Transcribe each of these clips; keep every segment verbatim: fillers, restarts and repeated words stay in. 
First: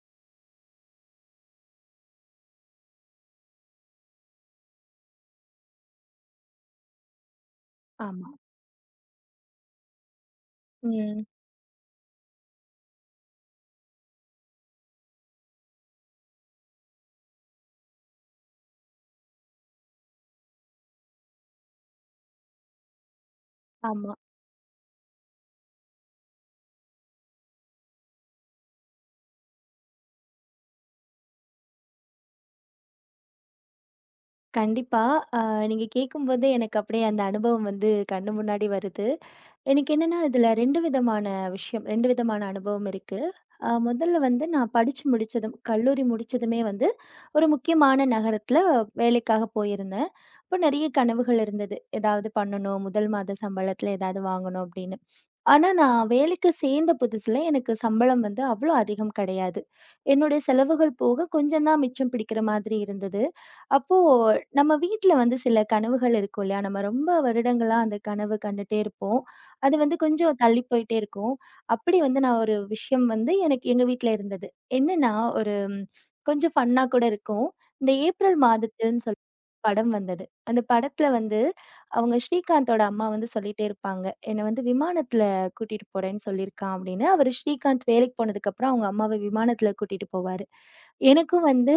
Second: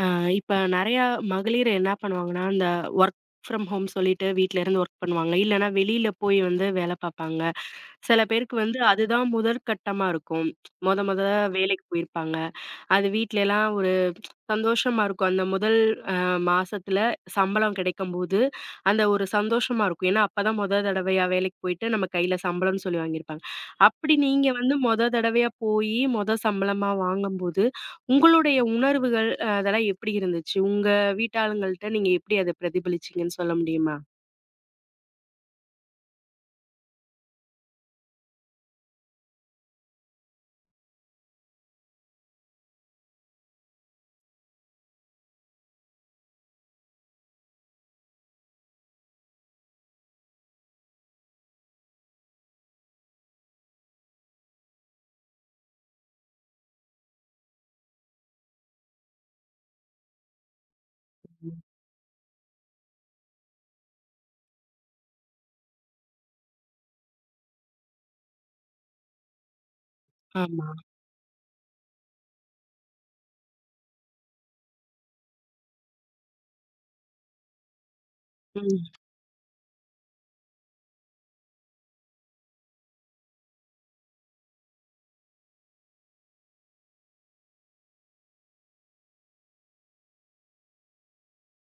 அ இப்ப நெறையா மகளிர் என்ன பண்ணுவாங்கன்னா, இந்த ஒர்க் ஃப்ரம் ஹோம் சொல்லிட்டு வீட்ல இருந்து ஒர்க் பண்ணுவாங்க. இல்லன்னா வெளியில போய் வந்து வேல பாப்பாங்க. சில ஆமா. பேருக்கு வந்து அதுதான் முதற்கட்டமா இருக்கும். மொத மொத ம். வேலைக்கு போயிருப்பாங்க. அது வீட்லலாம் ஒரு சந்தோஷமா இருக்கும். அந்த முதல் அ மாசத்துல சம்பளம் கிடைக்கும்போது, அந்த ஒரு சந்தோஷமா இருக்கும். ஏன்னா, அப்பதான் மொத தடவையா வேலைக்கு போயிட்டு நம்ம கையில சம்பளம்னு சொல்லி வாங்கியிருப்பாங்க. ஆமா. அப்படி நீங்க வந்து மொத தடவையா போயி, மொத சம்பளமா வாங்கும்போது, உங்களுடைய உணர்வுகள் அ அதெல்லாம் எப்படி இருந்துச்சு? உங்க வீட்டாளுங்கள்ட்ட நீங்க எப்படி அத பிரதிபலிச்சீங்கன்னு சொல்ல முடியுமா? கண்டிப்பா. அ நீங்க கேட்கும்போதே எனக்கு அப்படியே அந்த அனுபவம் வந்து கண்ணு முன்னாடி வருது. எனக்கு என்னன்னா, இதுல ரெண்டு விதமான விஷயம் ரெண்டு விதமான அனுபவம் இருக்கு. அ முதல்ல வந்து நான் படிச்சு முடிச்சதும் கல்லூரி முடிச்சதுமே வந்து ஒரு முக்கியமான நகரத்துல வேலைக்காக போயிருந்தேன். அப்போ நெறைய கனவுகள் இருந்தது. ஏதாவது பண்ணணும், முதல் மாத சம்பளத்துல ஏதாவது வாங்கணும் அப்படின்னு. ஆனா, நான் வேலைக்கு சேர்ந்த புதுசுல எனக்கு சம்பளம் வந்து அவ்ளோ அதிகம் கிடையாது. என்னுடைய செலவுகள் போக ம். கொஞ்சம் தான் மிச்சம் பிடிக்கிற மாதிரி இருந்தது. அப்போ நம்ம வீட்ல வந்து சில கனவுகள் இருக்கும் இல்லையா? நம்ம ரொம்ப வருடங்களா அந்த கனவு கண்டுட்டே இருப்போம். அது வந்து கொஞ்சம் தள்ளி ஆமா. போயிட்டே இருக்கும். அப்படி வந்து நான் ஒரு விஷயம் வந்து எனக்கு எங்க வீட்ல இருந்தது. என்னன்னா, ஒரு ம், கொஞ்சம் ஃபன்னா கூட இருக்கும். இந்த ஏப்ரல் ம். மாதத்தில்ன்னு சொல்லி படம் வந்தது. அந்த படத்துல வந்து அவங்க ஸ்ரீகாந்தோட அம்மா வந்து சொல்லிட்டே இருப்பாங்க. என்ன வந்து விமானத்துல கூட்டிட்டு போறேன்னு சொல்லியிருக்கான் அப்படின்னு, அவரு ஸ்ரீகாந்த் வேலைக்கு போனதுக்கப்புறம் அவங்க அம்மாவ விமானத்துல கூட்டிட்டு போவாரு. எனக்கும் வந்து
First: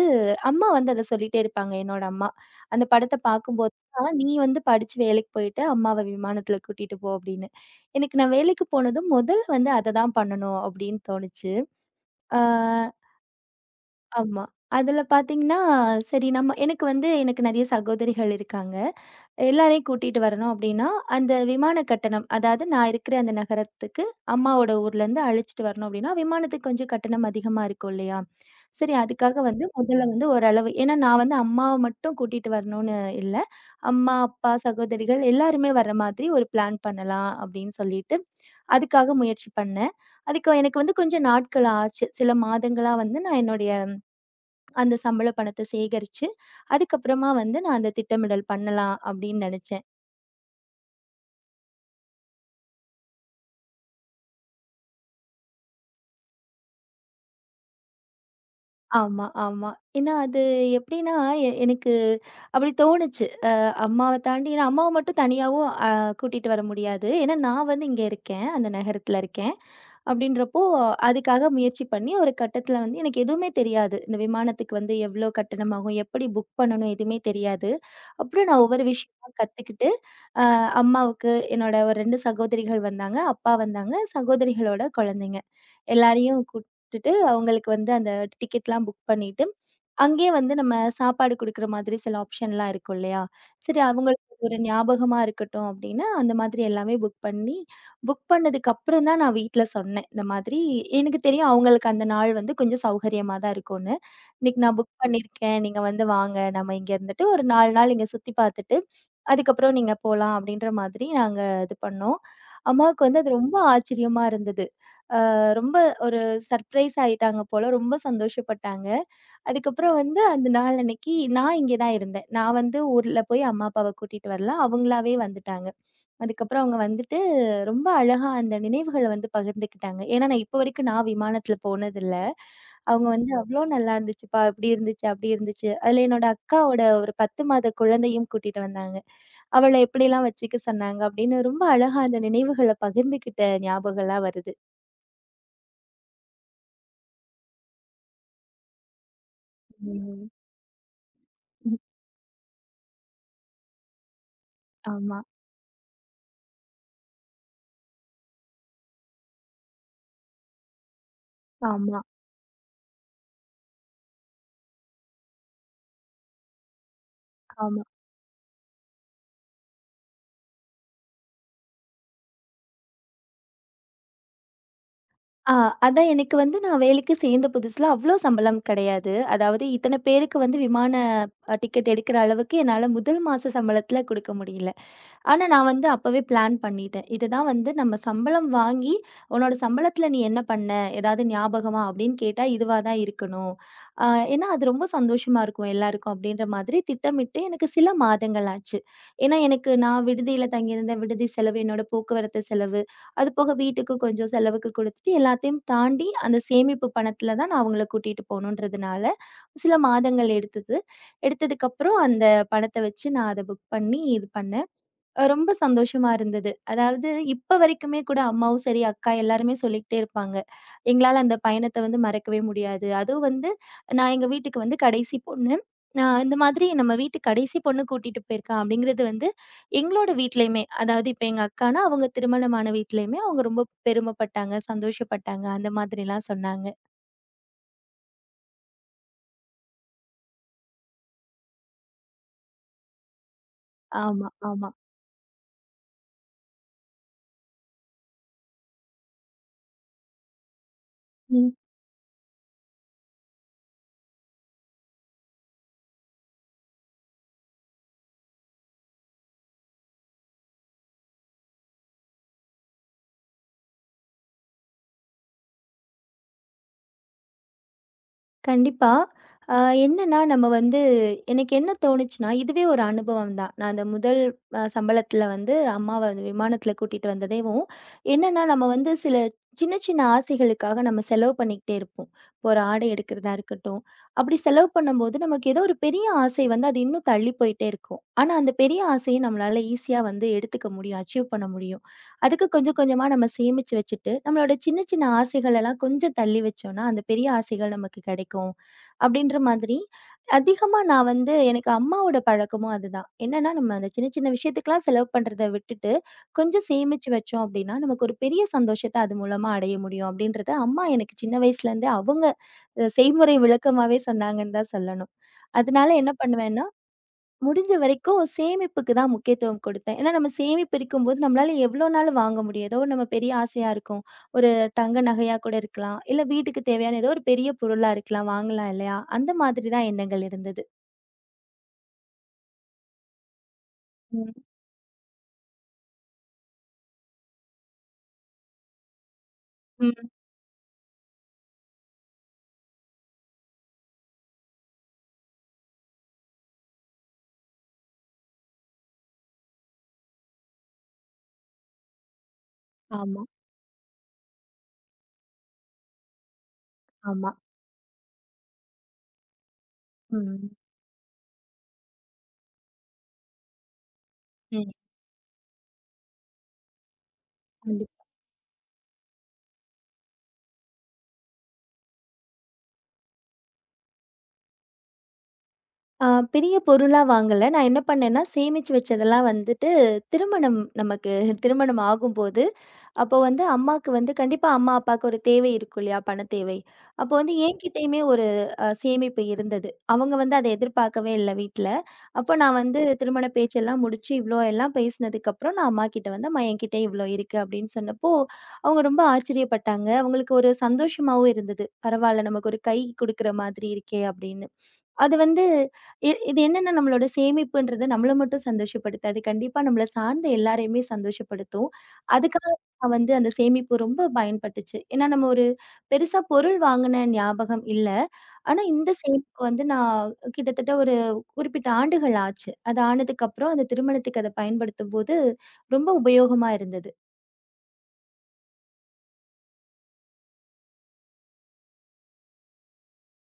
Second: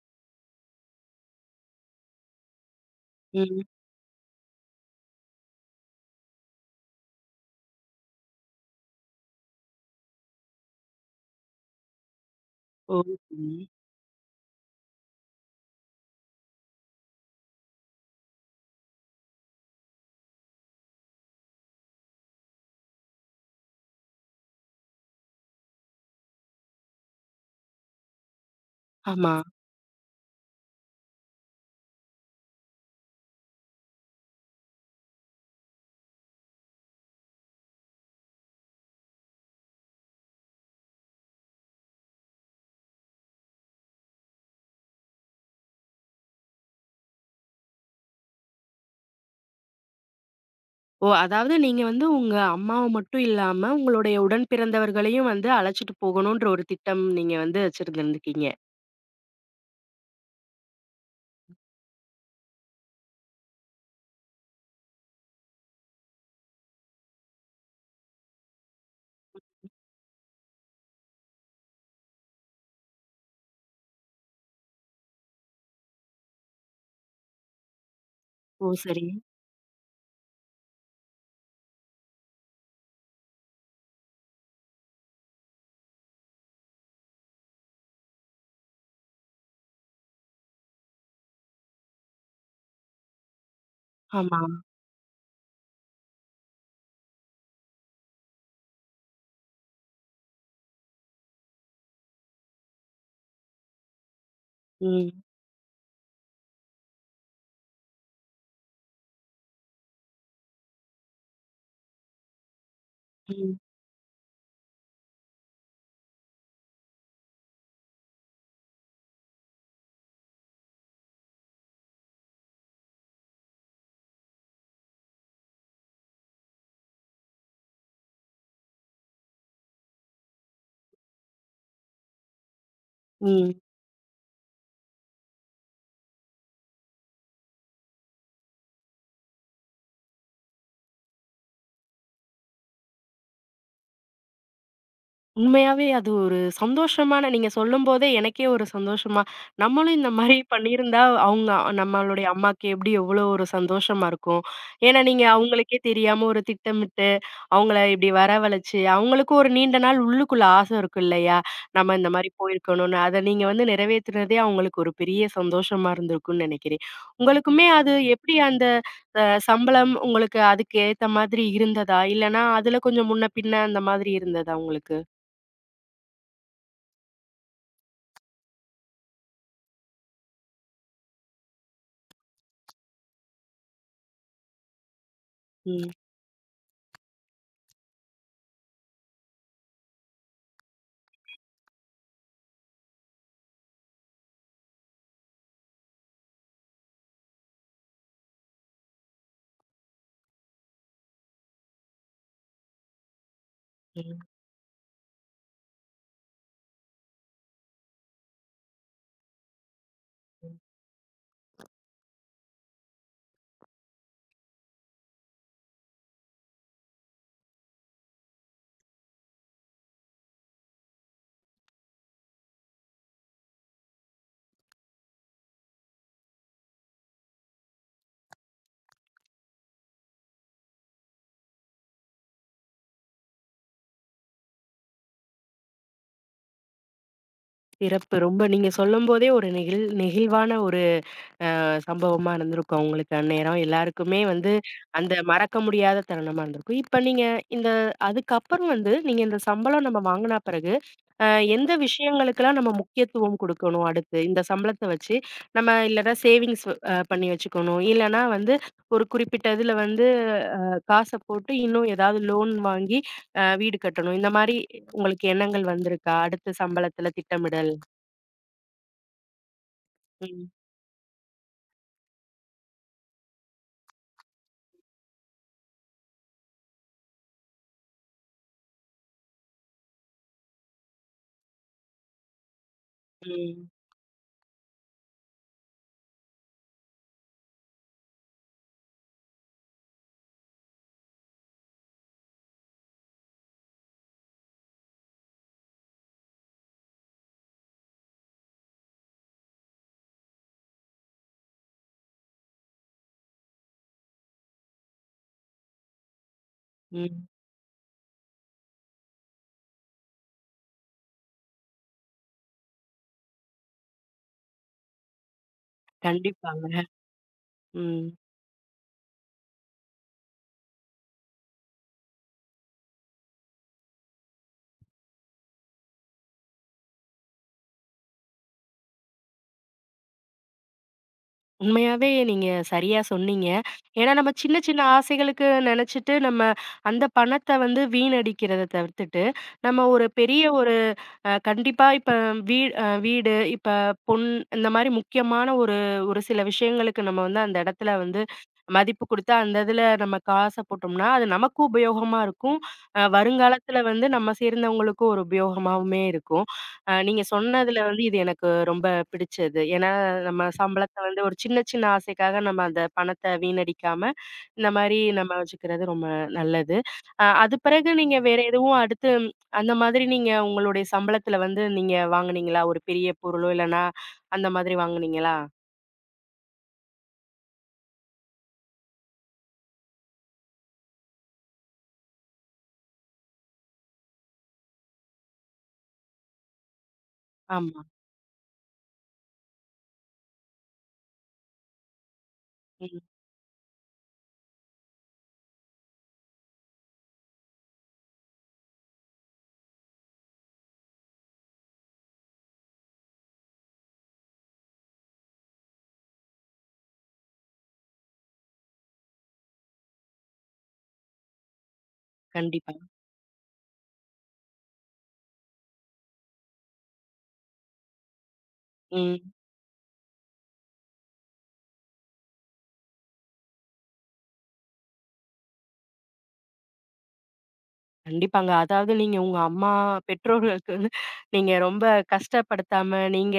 அம்மா வந்து அத சொல்லிட்டே இருப்பாங்க, என்னோட அம்மா. அந்த படத்த ம். பார்க்கும்போது தான், "நீ வந்து படிச்சு வேலைக்கு போயிட்டு, அம்மாவ விமானத்துல கூட்டிட்டு போ" அப்படின்னு. எனக்கு நான் வேலைக்கு போனதும் முதல்ல வந்து அத தான் பண்ணணும் அப்படின்னு தோணுச்சு. ஆ ஓ! ம். ஆமா. அதுல பார்த்தீங்கன்னா, சரி நம்ம எனக்கு வந்து எனக்கு நெறைய சகோதரிகள் இருக்காங்க. எல்லாரையும் கூட்டிட்டு வரணும் அப்டின்னா, அந்த விமான கட்டணம், அதாவது நான் இருக்கிற அந்த நகரத்துக்கு அம்மாவோட ஊர்லேருந்து அழைச்சிட்டு வரணும் அப்டின்னா, விமானத்துக்கு கொஞ்சம் கட்டணம் அதிகமா இருக்கும் இல்லையா? சரி ஆமா. அதுக்காக வந்து முதல்ல வந்து ஓரளவு ஏன்னா நான் வந்து அம்மாவ மட்டும் கூட்டிட்டு வரணும்னு இல்ல. அம்மா, அப்பா, சகோதரிகள் எல்லாருமே வர்ற மாதிரி ஒரு பிளான் பண்ணலாம் அப்டின்னு சொல்லிட்டு, அதுக்காக முயற்சி பண்ணேன். அதுக்கு எனக்கு வந்து கொஞ்சம் நாட்கள் ஆச்சு. சில மாதங்களா வந்து நான் என்னுடைய அந்த சம்பள பணத்த சேகரிச்சு, அதுக்கப்புறமா வந்து நான் அந்த திட்டமிடல் பண்ணலாம் அப்டின்னு நெனச்சேன். ஓ! அதாவது நீங்க வந்து உங்க அம்மாவ மட்டும் இல்லாம, உங்களுடைய உடன் பிறந்தவர்களையும் வந்து அழைச்சிட்டு போகணுன்ற ஒரு திட்டம் நீங்க வந்து வச்சிருந்திருந்துருக்கீங்க. ஆமா, ஆமா. ஏன்னா அது எப்படின்னா, எ எனக்கு அப்படி தோணுச்சு. அ அம்மாவ தாண்டி ஏன்னா அம்மாவ மட்டும் தனியாவும் அ கூட்டிட்டு வர முடியாது. ஏன்னா நான் வந்து இங்க இருக்கேன். அந்த நகரத்துல இருக்கேன். அப்படின்றப்போ, அதுக்காக முயற்சி பண்ணி ஒரு கட்டத்துல வந்து எனக்கு எதுவுமே தெரியாது. இந்த விமானத்துக்கு வந்து எவ்வளோ கட்டணம் ஆகும்? எப்படி புக் பண்ணணும்? எதுவுமே தெரியாது. அப்புறம் நான் ஓ! ஒவ்வொரு சரி. விஷயமா கத்துக்கிட்டு, அ அம்மாவுக்கு என்னோட ஒரு ரெண்டு சகோதரிகள் வந்தாங்க. அப்பா வந்தாங்க. சகோதரிகளோட குழந்தைங்க. எல்லாரையும் கூட் விட்டுட்டு, அவங்களுக்கு வந்து அந்த டிக்கெட்லாம் புக் பண்ணிட்டு, அங்கேயே வந்து நம்ம சாப்பாடு குடுக்குற மாதிரி சில ஆப்ஷன்லாம் இருக்கும் இல்லையா? சரி அவங்களுக்கு ஆமா. ஒரு ஞாபகமா இருக்கட்டும் அப்டின்னு, அந்த மாதிரி எல்லாமே புக் பண்ணி, புக் பண்ணதுக்கப்புறம் தான் நான் வீட்ல சொன்னேன். இந்த மாதிரி எனக்கு தெரியும் அவங்களுக்கு அந்த நாள் வந்து கொஞ்சம் சௌகரியமா தான் இருக்கும்னு. இன்னைக்கு நான் புக் ம். பண்ணியிருக்கேன். நீங்க வந்து வாங்க. நம்ம இங்க இருந்துட்டு ஒரு நாலு நாள் இங்க சுத்தி பார்த்துட்டு, அதுக்கப்புறம் நீங்க போலாம் அப்டின்ற மாதிரி நாங்க இது பண்ணோம். அம்மாவுக்கு வந்து அது ரொம்ப ம். ஆச்சரியமா இருந்தது. ரொம்ப ஒரு சர்ப்ரைஸ் ஆயிட்டாங்க போல. ரொம்ப சந்தோஷப்பட்டாங்க. அதுக்கப்புறம் வந்து அந்த நாள் அன்னைக்கு நான் இங்கே தான் இருந்தேன். நான் வந்து ஊர்ல போய் அம்மா, அப்பாவ கூட்டிட்டு வரல. அவங்களாவே வந்துட்டாங்க. அதுக்கப்புறம் அவங்க வந்துட்டு ரொம்ப அழகா அந்த நினைவுகள வந்து பகிர்ந்துக்கிட்டாங்க. ஏன்னா, நான் இப்போ வரைக்கும் நான் விமானத்தில போனதில்ல. அவங்க வந்து ம். "அவ்ளோ நல்லா இருந்துச்சுப்பா. இப்படி இருந்துச்சு, அப்படி இருந்துச்சு." அதில என்னோட அக்காவோட ஒரு பத்து மாத குழந்தையும் கூட்டிட்டு வந்தாங்க. அவள எப்படிலாம் வச்சுக்க சொன்னாங்க அப்படின்னு ரொம்ப அழகா அந்த நினைவுகள பகிர்ந்துக்கிட்ட ஞாபகம்லாம் வருது. உண்மையாவே அது ஒரு சந்தோஷமான நீங்க சொல்லும்போதே எனக்கே ஒரு சந்தோஷமா, நம்மளும் இந்த ம். மாரி பண்ணியிருந்தா, அவுங்க நம்மளுடைய அம்மாக்கு எப்டி எவ்வளோ ஒரு சந்தோஷமா இருக்கும். ஏன்னா, ஆமா. நீங்க அவுங்களுக்கே தெரியாம ஒரு திட்டமிட்டு அவங்கள இப்படி வரவழைச்சு, அவங்களுக்கும் ஒரு நீண்ட நாள் உள்ளுக்குள்ள ஆசை இருக்கும் இல்லையா? நம்ம ஆமா, இந்த மாரி போயிருக்கணும்னு. அத நீங்க வந்து நிறைவேத்துனதே அவங்களுக்கு ஒரு பெரிய சந்தோஷமா இருந்திருக்கும்னு நினைக்கிறேன். உங்களுக்குமே ஆமா. அது எப்படி அந்த அ சம்பளம் உங்களுக்கு அதுக்கு ஏத்த மாதிரி இருந்ததா? இல்லன்னா அதுல கொஞ்சம் முன்ன பின்ன அந்த மாதிரி இருந்ததா உங்களுக்கு? ஆ அதான் எனக்கு வந்து நான் வேலைக்கு சேர்ந்த புதுசுல அவ்ளோ சம்பளம் கிடையாது. அதாவது இத்தன பேருக்கு வந்து விமான அ டிக்கெட் எடுக்கிற அளவுக்கு என்னால முதல் மாச சம்பளத்துல குடுக்க முடியல. ஆனா, நான் வந்து ம். அப்பவே பிளான் பண்ணிட்டேன். இதுதான் வந்து நம்ம சம்பளம் வாங்கி, "உன்னோட சம்பளத்துல நீ என்ன பண்ண? ஏதாவது ஞாபகமா?" அப்படின்னு கேட்டா, இதுவா தான் இருக்கணும். அ ஏன்னா, அது ரொம்ப சந்தோஷமா இருக்கும் எல்லாருக்கும் அப்படின்ற மாதிரி திட்டமிட்டு எனக்கு சில மாதங்கள் ஆச்சு. ஏன்னா, எனக்கு நான் விடுதியில தங்கியிருந்த விடுதி செலவு, என்னோட போக்குவரத்து செலவு, அது போக வீட்டுக்கு ம். கொஞ்சம் செலவுக்கு கொடுத்துட்டு, எல்லாத்தையும் தாண்டி அந்த சேமிப்பு பணத்துல தான் நான் அவங்கள கூட்டிட்டு போகணுன்றதுனால, சில மாதங்கள் ம். எடுத்தது. எடுத்ததுக்கப்புறம் அந்த பணத்த வச்சு நான் அத புக் பண்ணி இது பண்ணேன். அ ரொம்ப சந்தோஷமா இருந்தது. அதாவது இப்ப வரைக்குமே கூட அம்மாவும் சரி, அக்கா எல்லாருமே சொல்லிக்கிட்டே இருப்பாங்க. எங்களால அந்த பயணத்த வந்து மறக்கவே முடியாது. அதுவும் வந்து நான் எங்க வீட்டுக்கு வந்து கடைசி பொண்ணு. அ இந்த மாதிரி நம்ம வீட்டு கடைசி பொண்ணு கூட்டிட்டு போயிருக்கா அப்படிங்கிறது வந்து எங்களோட வீட்லயுமே, அதாவது இப்ப எங்க அக்கானா அவங்க திருமணமான வீட்லயுமே அவங்க ரொம்ப பெருமைப்பட்டாங்க, சந்தோஷப்பட்டாங்க. அந்த மாதிரிலாம் சொன்னாங்க. சிறப்பு. ரொம்ப நீங்க சொல்லும்போதே ஒரு நெகிழ் நெகிழ்வான ஒரு சம்பவமா நடந்திருக்கும் அவங்களுக்கு அந்நேரம். எல்லாருக்குமே ஆமா, வந்து ஆமா. அந்த மறக்க முடியாத தருணமா இருந்திருக்கும். இப்ப நீங்க இந்த அதுக்கப்புறம் வந்து நீங்க இந்த சம்பளம் நம்ம வாங்குன பிறகு, அ ம். எந்த விஷயங்களுக்கெல்லாம் நம்ம முக்கியத்துவம் குடுக்கணும் அடுத்து? இந்த சம்பளத்த வச்சு நம்ம இல்லன்னா சேவிங்ஸ் அ பண்ணி வச்சுக்கணும். இல்லன்னா வந்து ஒரு குறிப்பிட்ட இதுல வந்து காச போட்டு இன்னும் ஏதாவது லோன் வாங்கி அ வீடு கட்டணும். இந்த மாரி உங்களுக்கு எண்ணங்கள் வந்திருக்கா? அடுத்த சம்பளத்துல திட்டமிடல்? கண்டிப்பா. அ என்னன்னா, நம்ம ம், வந்து எனக்கு என்ன தோணுச்சுன்னா, இதுவே ஒரு அனுபவம் தான். நான் அந்த முதல் அ சம்பளத்தில வந்து அம்மாவ அந்த விமானத்தில கூட்டிட்டு வந்ததேவும், என்னன்னா நம்ம வந்து சில சின்ன சின்ன ஆசைகளுக்காக நம்ம செலவு பண்ணிக்கிட்டே இருப்போம். இப்போ ஒரு ஆடை எடுக்கிறதா ம், இருக்கட்டும், அப்படி செலவு பண்ணும்போது நமக்கு ஏதோ ஒரு பெரிய ஆசை வந்து அது இன்னும் தள்ளி போயிட்டே இருக்கும். ஆனா அந்த பெரிய ஆசைய நம்மளால ஈஸியா வந்து எடுத்துக்க முடியும், அச்சீவ் பண்ண முடியும். அதுக்கு கொஞ்சம் கொஞ்சமா நம்ம சேமிச்சு வச்சுட்டு, நம்மளோட சின்ன சின்ன ஆசைகள் எல்லாம் கொஞ்சம் தள்ளி வச்சோம்னா, அந்த பெரிய ஆசைகள் நமக்கு கிடைக்கும். அப்படின்ற மாதிரி, அதிகமா நான் வந்து எனக்கு அம்மாவோட பழக்கமும் அதுதான். என்னன்னா, நம்ம அந்த சின்ன சின்ன விஷயத்துக்கெல்லாம் செலவு பண்றத விட்டுட்டு, கொஞ்சம் சேமிச்சு ம். வச்சோம் அப்படின்னா, நமக்கு ஒரு பெரிய சந்தோஷத்த அது மூலமா அடைய முடியும் அப்படின்றத அம்மா எனக்கு சின்ன வயசுலேருந்தே அவங்க அ செய்முறை விளக்கமாவே சொன்னாங்கன்னு தான் சொல்லணும். அதனால என்ன பண்ணுவேன்னா கண்டிப்பாங்க. முடிஞ்ச ம். வரைக்கும் சேமிப்புக்கு தான் முக்கியத்துவம் கொடுத்தேன். ஏன்னா நம்ம சேமிப்பு இருக்கும்போது நம்மளால எவ்வளோ நாள் வாங்க முடியும்? ஏதோ நம்ம பெரிய ஆசையா இருக்கும். ஒரு தங்க நகையா கூட இருக்கலாம். இல்ல வீட்டுக்கு தேவையான ஏதோ ஒரு பெரிய பொருளா இருக்கலாம். வாங்கலாம் இல்லையா? அந்த மாதிரி தான் எண்ணங்கள் இருந்தது. உண்மையாவே நீங்க சரியா சொன்னீங்க. ஏன்னா, நம்ம ம். சின்ன சின்ன ஆசைகளுக்கு நெனச்சுட்டு, நம்ம அந்த பணத்த வந்து வீணடிக்கிறத தவிர்த்துட்டு, நம்ம ம். ஒரு பெரிய ஒரு அ கண்டிப்பா இப்ப வீ அ வீடு, இப்ப பொன் இந்த மாரி முக்கியமான ஒரு ஒரு சில விஷயங்களுக்கு நம்ம வந்து அந்த இடத்துல வந்து மதிப்பு குடுத்து, அந்த இதுல நம்ம காச போட்டோம்னா, அது நமக்கும் உபயோகமா இருக்கும். அ ஆமா, வருங்காலத்துல வந்து நம்ம சேர்ந்தவங்களுக்கும் ஒரு உபயோகமாவுமே இருக்கும். அ நீங்க ஆமா. சொன்னதுல வந்து இது எனக்கு ரொம்ப பிடிச்சது. ஏன்னா நம்ம ம். சம்பளத்த வந்து ஒரு சின்ன சின்ன ஆசைக்காக நம்ம அந்த பணத்த வீணடிக்காம, இந்த ம். மாரி நம்ம வச்சுக்கிறது ரொம்ப நல்லது. அ அது பிறகு கண்டிப் நீங்க வேற எதுவும் அடுத்து ம், அந்த மாதிரி நீங்க உங்களுடைய சம்பளத்துல வந்து நீங்க வாங்குனீங்களா? ஒரு பெரிய பொருளோ, இல்லன்னா அந்த மாதிரி வாங்குனீங்களா? ஆ பெரிய பொருளா வாங்கல. நான் என்ன பண்ணேன்னா, சேமிச்சு வச்சதெல்லாம் வந்துட்டு திருமணம் நமக்கு திருமணம் ஆகும்போது அப்போ வந்து அம்மாக்கு வந்து கண்டிப்பா அம்மா, அப்பாவுக்கு ஒரு தேவை இருக்கும் இல்லையா? பணத் தேவை. அப்போ வந்து ஆமா. என்கிட்டயுமே ஒரு அ சேமிப்பு இருந்தது. அவங்க வந்து அத எதிர்பார்க்கவே இல்ல வீட்ல. அப்போ நான் வந்து ம். திருமண பேச்செல்லாம் முடிச்சு, இவ்ளோ எல்லாம் பேசினதுக்கப்புறம் நான் அம்மாகிட்ட வந்து, "அம்மா என்கிட்ட இவ்ளோ இருக்கு" அப்படின்னு சொன்னப்போ, அவங்க ரொம்ப ஆச்சரியப்பட்டாங்க. அவங்களுக்கு ஒரு சந்தோஷமாவும் இருந்தது. "பரவால்ல, நமக்கு ஒரு கை குடுக்குற மாதிரி இருக்கே" அப்படின்னு. அது வந்து இ இது என்னன்னா நம்மளோட சேமிப்புன்றது நம்மள மட்டும் சந்தோஷப்படுத்தாது. கண்டிப்பா நம்மள சார்ந்த எல்லாரையுமே சந்தோஷப்படுத்தும். அதுக்காக கண்டிப்பா. நான் வந்து அந்த சேமிப்பு ரொம்ப பயன்பட்டுச்சு. ஏன்னா நம்ம ஒரு பெருசா பொருள் வாங்குன ஞாபகம் இல்ல. ஆனா இந்த ம். சேமிப்பு வந்து நான் கிட்டத்தட்ட ஒரு குறிப்பிட்ட ஆண்டுகள் ஆச்சு. அது ஆனதுக்கப்புறம் அந்த திருமணத்துக்கு அத பயன்படுத்தும்போது ரொம்ப உபயோகமா இருந்தது. கண்டிப்பாங்க. அதாவது நீங்க உங்க அம்மா, பெற்றோர்களுக்கு வந்து நீங்க ரொம்ப கஷ்டப்படுத்தாம, நீங்க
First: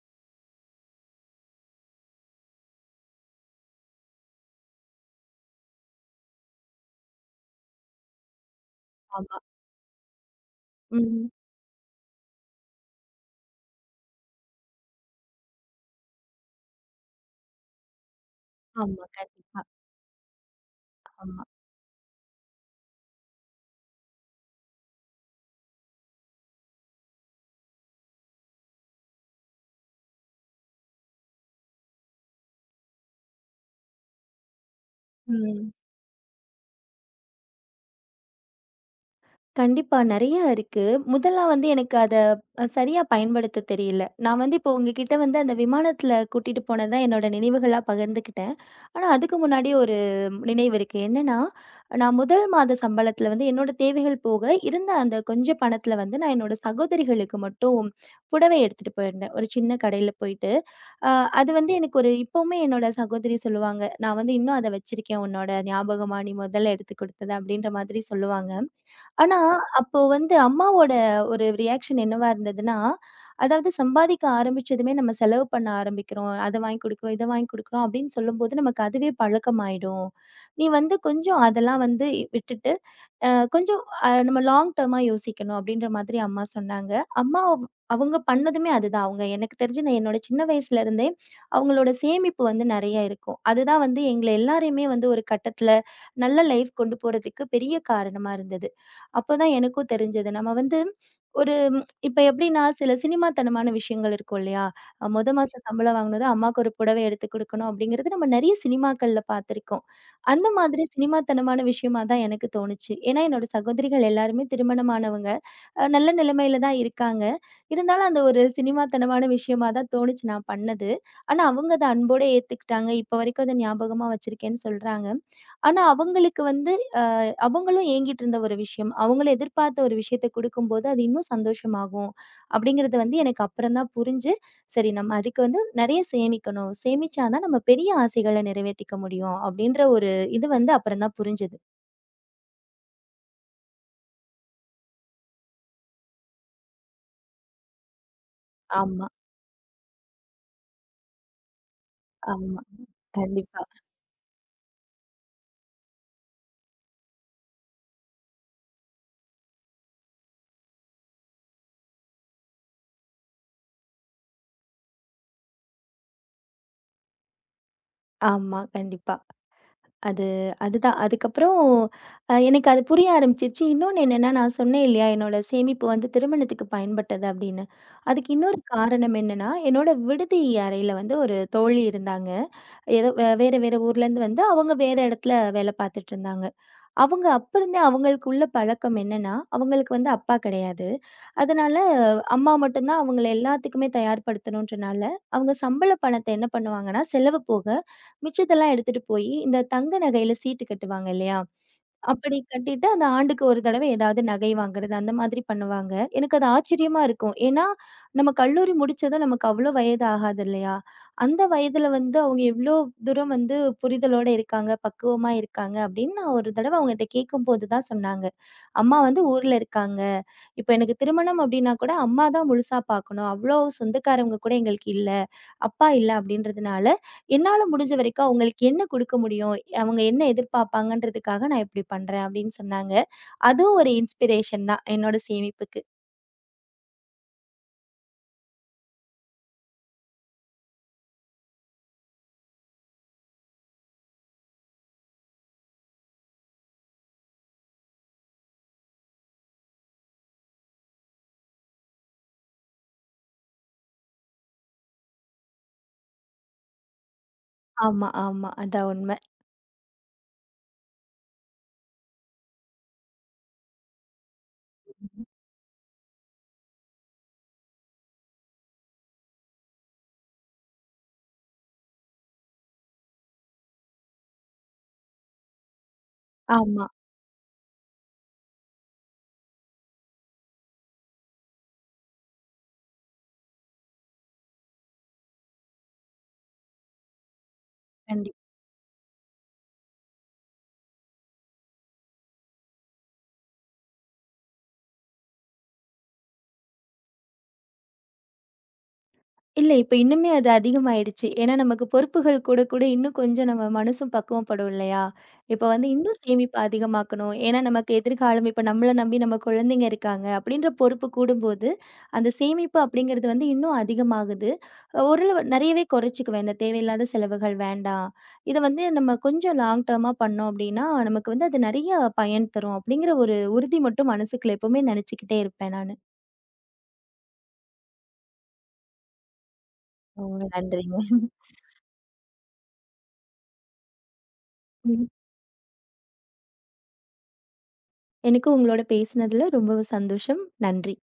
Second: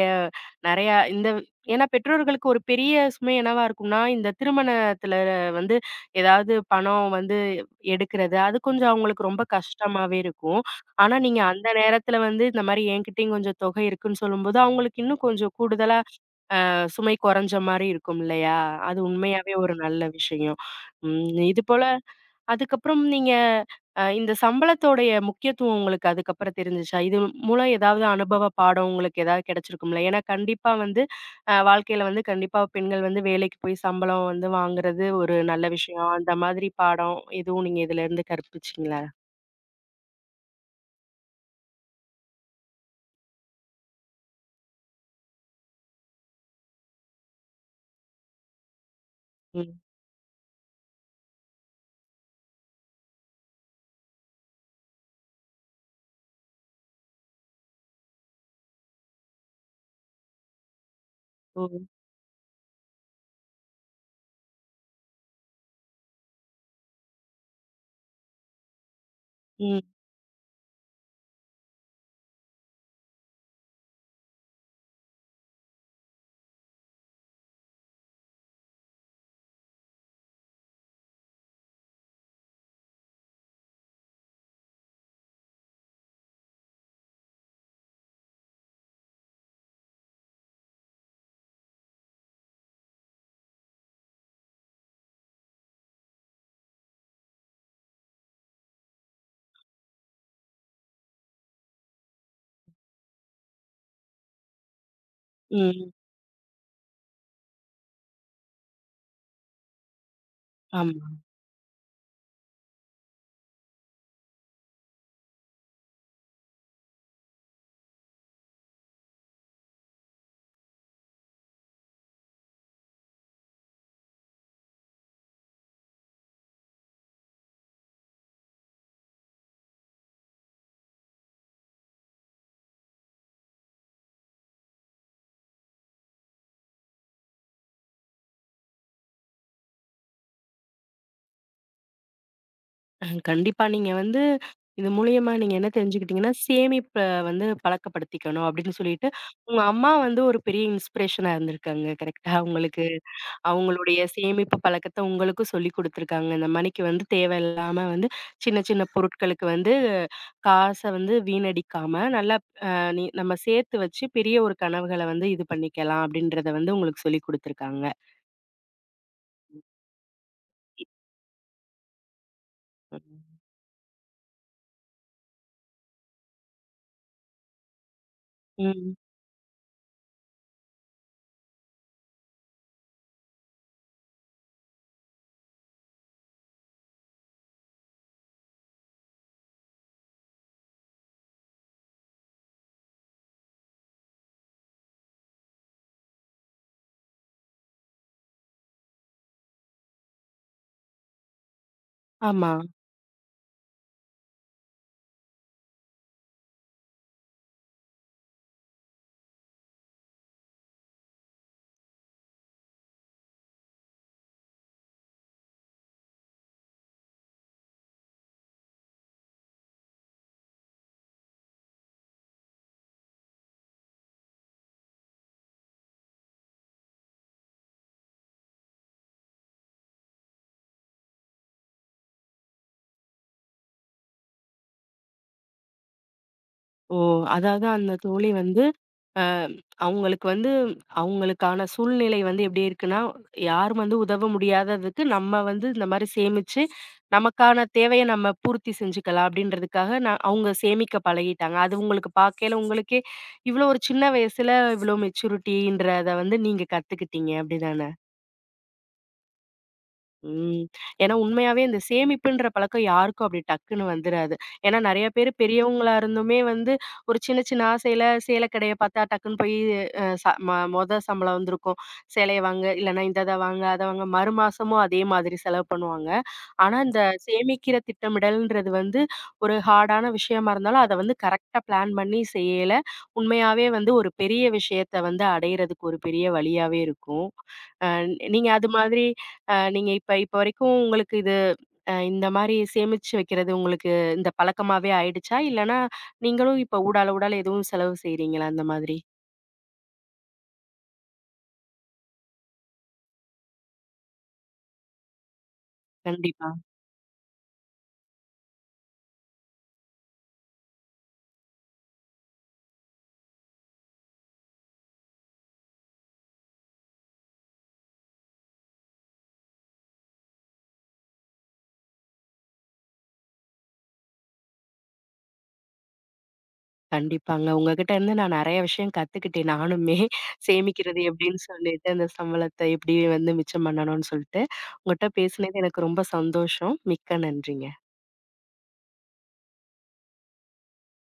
நெறையா இந்த ஏன்னா பெற்றோர்களுக்கு ஒரு பெரிய சுமை என்னவா இருக்கும்னா, இந்த திருமணத்துல வந்து ஏதாவது பணம் வந்து எடுக்கிறது, அது கொஞ்சம் அவங்களுக்கு ஆமா. ரொம்ப கஷ்டமாவே இருக்கும். ஆனா ம். நீங்க அந்த நேரத்துல வந்து இந்த மாரி என்கிட்டயும் கொஞ்சம் தொகை இருக்குன்னு சொல்லும்போது, அவங்களுக்கு இன்னும் கொஞ்சம் கூடுதலா அ சுமை கொறஞ்ச மாரி இருக்கும் இல்லையா? அது ஆமா. உண்மையாவே கண்டிப்பா. ஒரு நல்ல விஷயம். ம் ஆமா. இது போல அதுக்கப்புறம் நீங்க அ இந்த சம்பளத்தோடைய முக்கியத்துவம் உங்களுக்கு அதுக்கப்புறம் தெரிஞ்சுச்சா? இது மூலம் ஏதாவது அனுபவ பாடம் உங்களுக்கு ஏதாவது கிடைச்சிருக்கும்ல? ஏன்னா கண்டிப்பா வந்து அ வாழ்க்கையில வந்து கண்டிப்பா பெண்கள் வந்து வேலைக்கு போய் சம்பளம் வந்து வாங்குறது ஒரு நல்ல ம். விஷயம். அந்த மாதிரி பாடம் எதுவும் நீங்க இதுலருந்து கற்பிச்சீங்களா? கண்டிப்பா. நெறையா இருக்கு. முதல்ல வந்து எனக்கு அத அ சரியா பயன்படுத்த தெரியல. நான் வந்து இப்போ உங்ககிட்ட வந்து அந்த விமானத்துல கூட்டிட்டு போனது தான் என்னோட நினைவுகளா பகிர்ந்துக்கிட்டேன். ஆனா, அதுக்கு முன்னாடி ம். ஒரு நினைவு இருக்கு. என்னன்னா, நான் முதல் மாத சம்பளத்துல வந்து என்னோட தேவைகள் போக, இருந்த அந்த கொஞ்ச பணத்துல வந்து நான் என்னோட சகோதரிகளுக்கு மட்டும் புடவை எடுத்துட்டு போயிருந்தேன். ஒரு சின்ன கடையில போயிட்டு. அ அது ஓ! வந்து எனக்கு ஒரு இப்பவுமே என்னோட சகோதரி சொல்லுவாங்க. நான் வந்து இன்னும் அத வச்சிருக்கேன். உன்னோட ஞாபகமா நீ முதல்ல எடுத்து குடுத்தது, அப்படின்ற மாதிரி சொல்லுவாங்க. ஆனா, ம். அப்போ வந்து அம்மாவோட ஒரு ரியாக்ஷன் என்னவா இருந்ததுன்னா, அதாவது சம்பாதிக்க ஆரம்பிச்சதுமே நம்ம செலவு பண்ண ஆரம்பிக்கிறோம். அத வாங்கி குடுக்குறோம், இத வாங்கி குடுக்குறோம் அப்படின்னு சொல்லும்போது, நமக்கு அதுவே பழக்கமாயிடும். நீ வந்து கொஞ்சம் அதெல்லாம் வந்து விட்டுட்டு அ கொஞ்சம் அ நம்ம லாங் டர்மா யோசிக்கணும் அப்படின்ற மாதிரி அம்மா சொன்னாங்க. அம்மா அவ- அவங்க பண்ணதுமே அதுதான். அவங்க எனக்கு தெரிஞ்சு நான் என்னோட சின்ன வயசுல இருந்தே அவங்களோட சேமிப்பு வந்து நெறைய இருக்கும். அதுதான் வந்து எங்கள எல்லாரையுமே வந்து ஒரு கட்டத்துல நல்ல லைஃப் கொண்டு போறதுக்கு பெரிய காரணமா இருந்தது. அப்பதான் எனக்கும் தெரிஞ்சது. நம்ம வந்து ஒரு ம், இப்ப எப்படின்னா, சில சினிமாத்தனமான விஷயங்கள் இருக்கும் இல்லையா? அ மொத மாசம் ம். சம்பளம் வாங்குனதும் அம்மாக்கு ஒரு புடவை எடுத்து குடுக்கணும் அப்படிங்கிறது நம்ம நெறைய சினிமாக்கள்ல பார்த்திருக்கோம். அந்த மாதிரி ஆமா. சினிமாத்தனமான விஷயமா தான் எனக்கு தோணுச்சு. ஏன்னா, என்னோட சகோதரிகள் எல்லாருமே திருமணமானவங்க. அ நல்ல நிலைமையில தான் இருக்காங்க. இருந்தாலும் அந்த ஒரு சினிமாத்தனமான விஷயமா தான் தோணுச்சு நான் பண்ணது. ஆனா, அவங்க அத அன்போட ஏத்துக்கிட்டாங்க. இப்ப வரைக்கும் அத ஞாபகமா வச்சிருக்கேன்னு சொல்றாங்க. ஆனா, அவங்களுக்கு வந்து அ அவங்களும் ஏங்கிட்டு இருந்த ஒரு விஷயம். அவங்களும் எதிர்பார்த்த ஒரு விஷயத்த குடுக்கும்போது, அது இன்னும் சந்தோஷமாகும். அப்படிங்கிறது வந்து எனக்கு அப்புறம் தான் புரிஞ்சு, சரி நம்ம அதுக்கு வந்து நெறைய சேமிக்கணும். சேமிச்சா தான் நம்ம பெரிய ஆசைகள நிறைவேத்திக்க முடியும். அப்படின்ற ஒரு இது வந்து அப்புறம் தான் புரிஞ்சது. அஹ் கண்டிப்பா. நீங்க வந்து இது மூலியமா நீங்க என்ன தெரிஞ்சுக்கிட்டீங்கன்னா, சேமிப்ப வந்து பழக்கப்படுத்திக்கணும் அப்படின்னு ஆமா, சொல்லிட்டு, உங்க அம்மா வந்து ஒரு பெரிய இன்ஸ்பிரேஷனா இருந்திருக்காங்க. கரெக்ட்டா? ஆமா. உங்களுக்கு கண்டிப்பா. அவங்களுடைய சேமிப்பு பழக்கத்த உங்களுக்கும் சொல்லிக் குடுத்துருக்காங்க. இந்த மணிக்கு வந்து தேவையில்லாம வந்து சின்ன சின்ன பொருட்களுக்கு வந்து காச வந்து வீணடிக்காம, நல்லா அ நீ நம்ம சேர்த்து வச்சு பெரிய ஒரு கனவுகள வந்து இது பண்ணிக்கலாம் அப்படின்றத வந்து உங்களுக்கு சொல்லிக் குடுத்துருக்காங்க. ஆமா, கண்டிப்பா. அது அதுதான். அதுக்கப்புறம் அ எனக்கு அது புரிய ஆரம்பிச்சுருச்சு. இன்னொன்னு என்னன்னா, நான் சொன்னேன் இல்லையா, என்னோட சேமிப்பு வந்து திருமணத்துக்கு பயன்பட்டது அப்படின்னு. அதுக்கு இன்னொரு ம். காரணம் என்னன்னா, என்னோட விடுதி அறையில வந்து ஒரு தோழி இருந்தாங்க. ஏதோ வே வேற வேற ஊர்லேருந்து வந்து அவங்க வேற இடத்துல வேலை பார்த்துட்டு இருந்தாங்க. அவங்க அப்ப இருந்தே அவங்களுக்குள்ள பழக்கம் என்னன்னா, அவங்களுக்கு வந்து அப்பா கிடையாது. அதனால அம்மா மட்டும் தான் அவங்கள எல்லாத்துக்குமே தயார்படுத்தணுன்றனால, அவங்க சம்பள பணத்த என்ன பண்ணுவாங்கன்னா, செலவு போக மிச்சத்தெல்லாம் எடுத்துட்டு போயி, இந்த தங்க நகையில சீட்டு கட்டுவாங்க இல்லையா? அப்படி ஆமா. கட்டிட்டு அந்த ஆண்டுக்கு ஒரு தடவை ஏதாவது நகை வாங்குறது, அந்த மாதிரி பண்ணுவாங்க. எனக்கு அது ஆச்சரியமா இருக்கும். ஏன்னா, நம்ம கல்லூரி முடிச்சதும் நமக்கு அவ்ளோ வயது ஆகாது இல்லையா? அந்த வயதுல வந்து அவங்க எவ்ளோ தூரம் வந்து புரிதலோட இருக்காங்க, பக்குவமா இருக்காங்க அப்படின்னு நான் ஒரு தடவை அவங்ககிட்ட கேட்கும்போது தான் சொன்னாங்க. அம்மா வந்து ஊர்ல இருக்காங்க. இப்ப எனக்கு திருமணம் அப்படின்னா கூட அம்மா தான் முழுசா பார்க்கணும். அவ்ளோ சொந்தக்காரவங்க கூட எங்களுக்கு இல்ல. அப்பா இல்ல அப்படின்றதுனால, என்னால முடிஞ்ச வரைக்கும் அவங்களுக்கு என்ன குடுக்க முடியும்? அவங்க என்ன எதிர்பார்ப்பாங்கன்றதுக்காக நான் இப்படி பண்றேன் அப்படின்னு சொன்னாங்க. அதுவும் ஒரு இன்ஸ்பிரேஷன் தான் என்னோட சேமிப்புக்கு. ஓ! அதாவது அந்த தோழி வந்து அ அவங்களுக்கு வந்து அவங்களுக்கான சூழ்நிலை வந்து எப்படி இருக்குன்னா, யாரும் வந்து உதவ முடியாததுக்கு நம்ம வந்து இந்த மாரி சேமிச்சு, நமக்கான தேவைய நம்ம பூர்த்தி செஞ்சுக்கலாம் அப்படின்றதுக்காக நான் அவங்க சேமிக்க பழகிட்டாங்க. அது உங்களுக்கு பார்க்கையில உங்களுக்கே இவ்வளோ ஒரு சின்ன வயசுல இவ்வளோ மெச்சூரிட்டின்றத வந்து நீங்க கத்துக்கிட்டீங்க. அப்படிதானே? ஆமா, ஆமா. அதான் உண்மை. ம். ஏன்னா உண்மையாவே இந்த சேமிப்புன்ற பழக்கம் யாருக்கும் அப்படி டக்குன்னு வந்துராது. ஏன்னா நெறைய பேரு பெரியவங்களா இருந்துமே வந்து ஒரு சின்ன சின்ன ஆசையில சேல கடைய பார்த்தா டக்குன்னு போய் அ ச ம மொத சம்பளம் வந்திருக்கும். சேலைய வாங்க, இல்லன்னா இந்த இத வாங்க, அத வாங்க மறு மாசமும் அதே மாதிரி செலவு பண்ணுவாங்க. ஆனா ஆமா. இந்த சேமிக்கிற திட்டமிடல்ன்றது வந்து ஒரு ஹார்டான விஷயமா இருந்தாலும், அத வந்து கரெக்ட்டா பிளான் பண்ணி செய்யல, உண்மையாவே வந்து ஒரு பெரிய விஷயத்த வந்து அடையறதுக்கு ஒரு பெரிய வழியாவே இருக்கும். அ கண்டிப்பா. நீங்க அது மாதிரி அ நீங்க இப்ப இப்ப வரைக்கும் உங்களுக்கு இது அ இந்த மாரி சேமிச்சு வைக்கிறது உங்களுக்கு இந்த பழக்கமாவே ஆயிடுச்சா? இல்லன்னா, நீங்களும் இப்ப ஊடால ஊடால எதுவும் செலவு செய்றீங்களா அந்த மாதிரி? இல்ல, இப்ப இன்னுமே அது அதிகமாயிடுச்சு. ஏன்னா நமக்கு பொறுப்புகள் கூட கூட இன்னும் கொஞ்சம் நம்ம மனசும் பக்குவப்படும் இல்லையா? இப்ப வந்து இன்னும் கண்டிப்பா, சேமிப்பு அதிகமாக்கணும். ஏன்னா நமக்கு எதிர்காலம் இப்ப நம்மள நம்பி நம்ம குழந்தைங்க இருக்காங்க அப்படின்ற பொறுப்பு கூடும்போது, அந்த சேமிப்பு அப்படிங்கிறது வந்து இன்னும் அதிகமாகுது. அஹ் ஒரு நெறையவே குறைச்சுக்குவேன். இந்த தேவையில்லாத செலவுகள் வேண்டாம். இத வந்து நம்ம கொஞ்சம் லாங் டர்மா பண்ணோம் அப்படின்னா, நமக்கு வந்து அது நெறைய பயன் தரும் அப்படிங்கிற ஒரு உறுதி மட்டும் மனசுக்குள்ள எப்பவுமே நெனச்சுக்கிட்டே இருப்பேன் நானு. கண்டிப்பாங்க. உங்ககிட்ட இருந்து நான் நெறைய விஷயம் கத்துக்கிட்டேன் நானுமே. ஓ! நன்றிங்க. சேமிக்கிறது எப்படின்னு சொல்லிட்டு, அந்த சம்பளத்த எப்படி வந்து மிச்சம் பண்ணணும்னு சொல்லிட்டு. உங்கட்ட ம். பேசினது எனக்கு ரொம்ப சந்தோஷம். மிக்க நன்றிங்க. எனக்கும் உங்களோட பேசினதுல ரொம்பவே சந்தோஷம். நன்றி.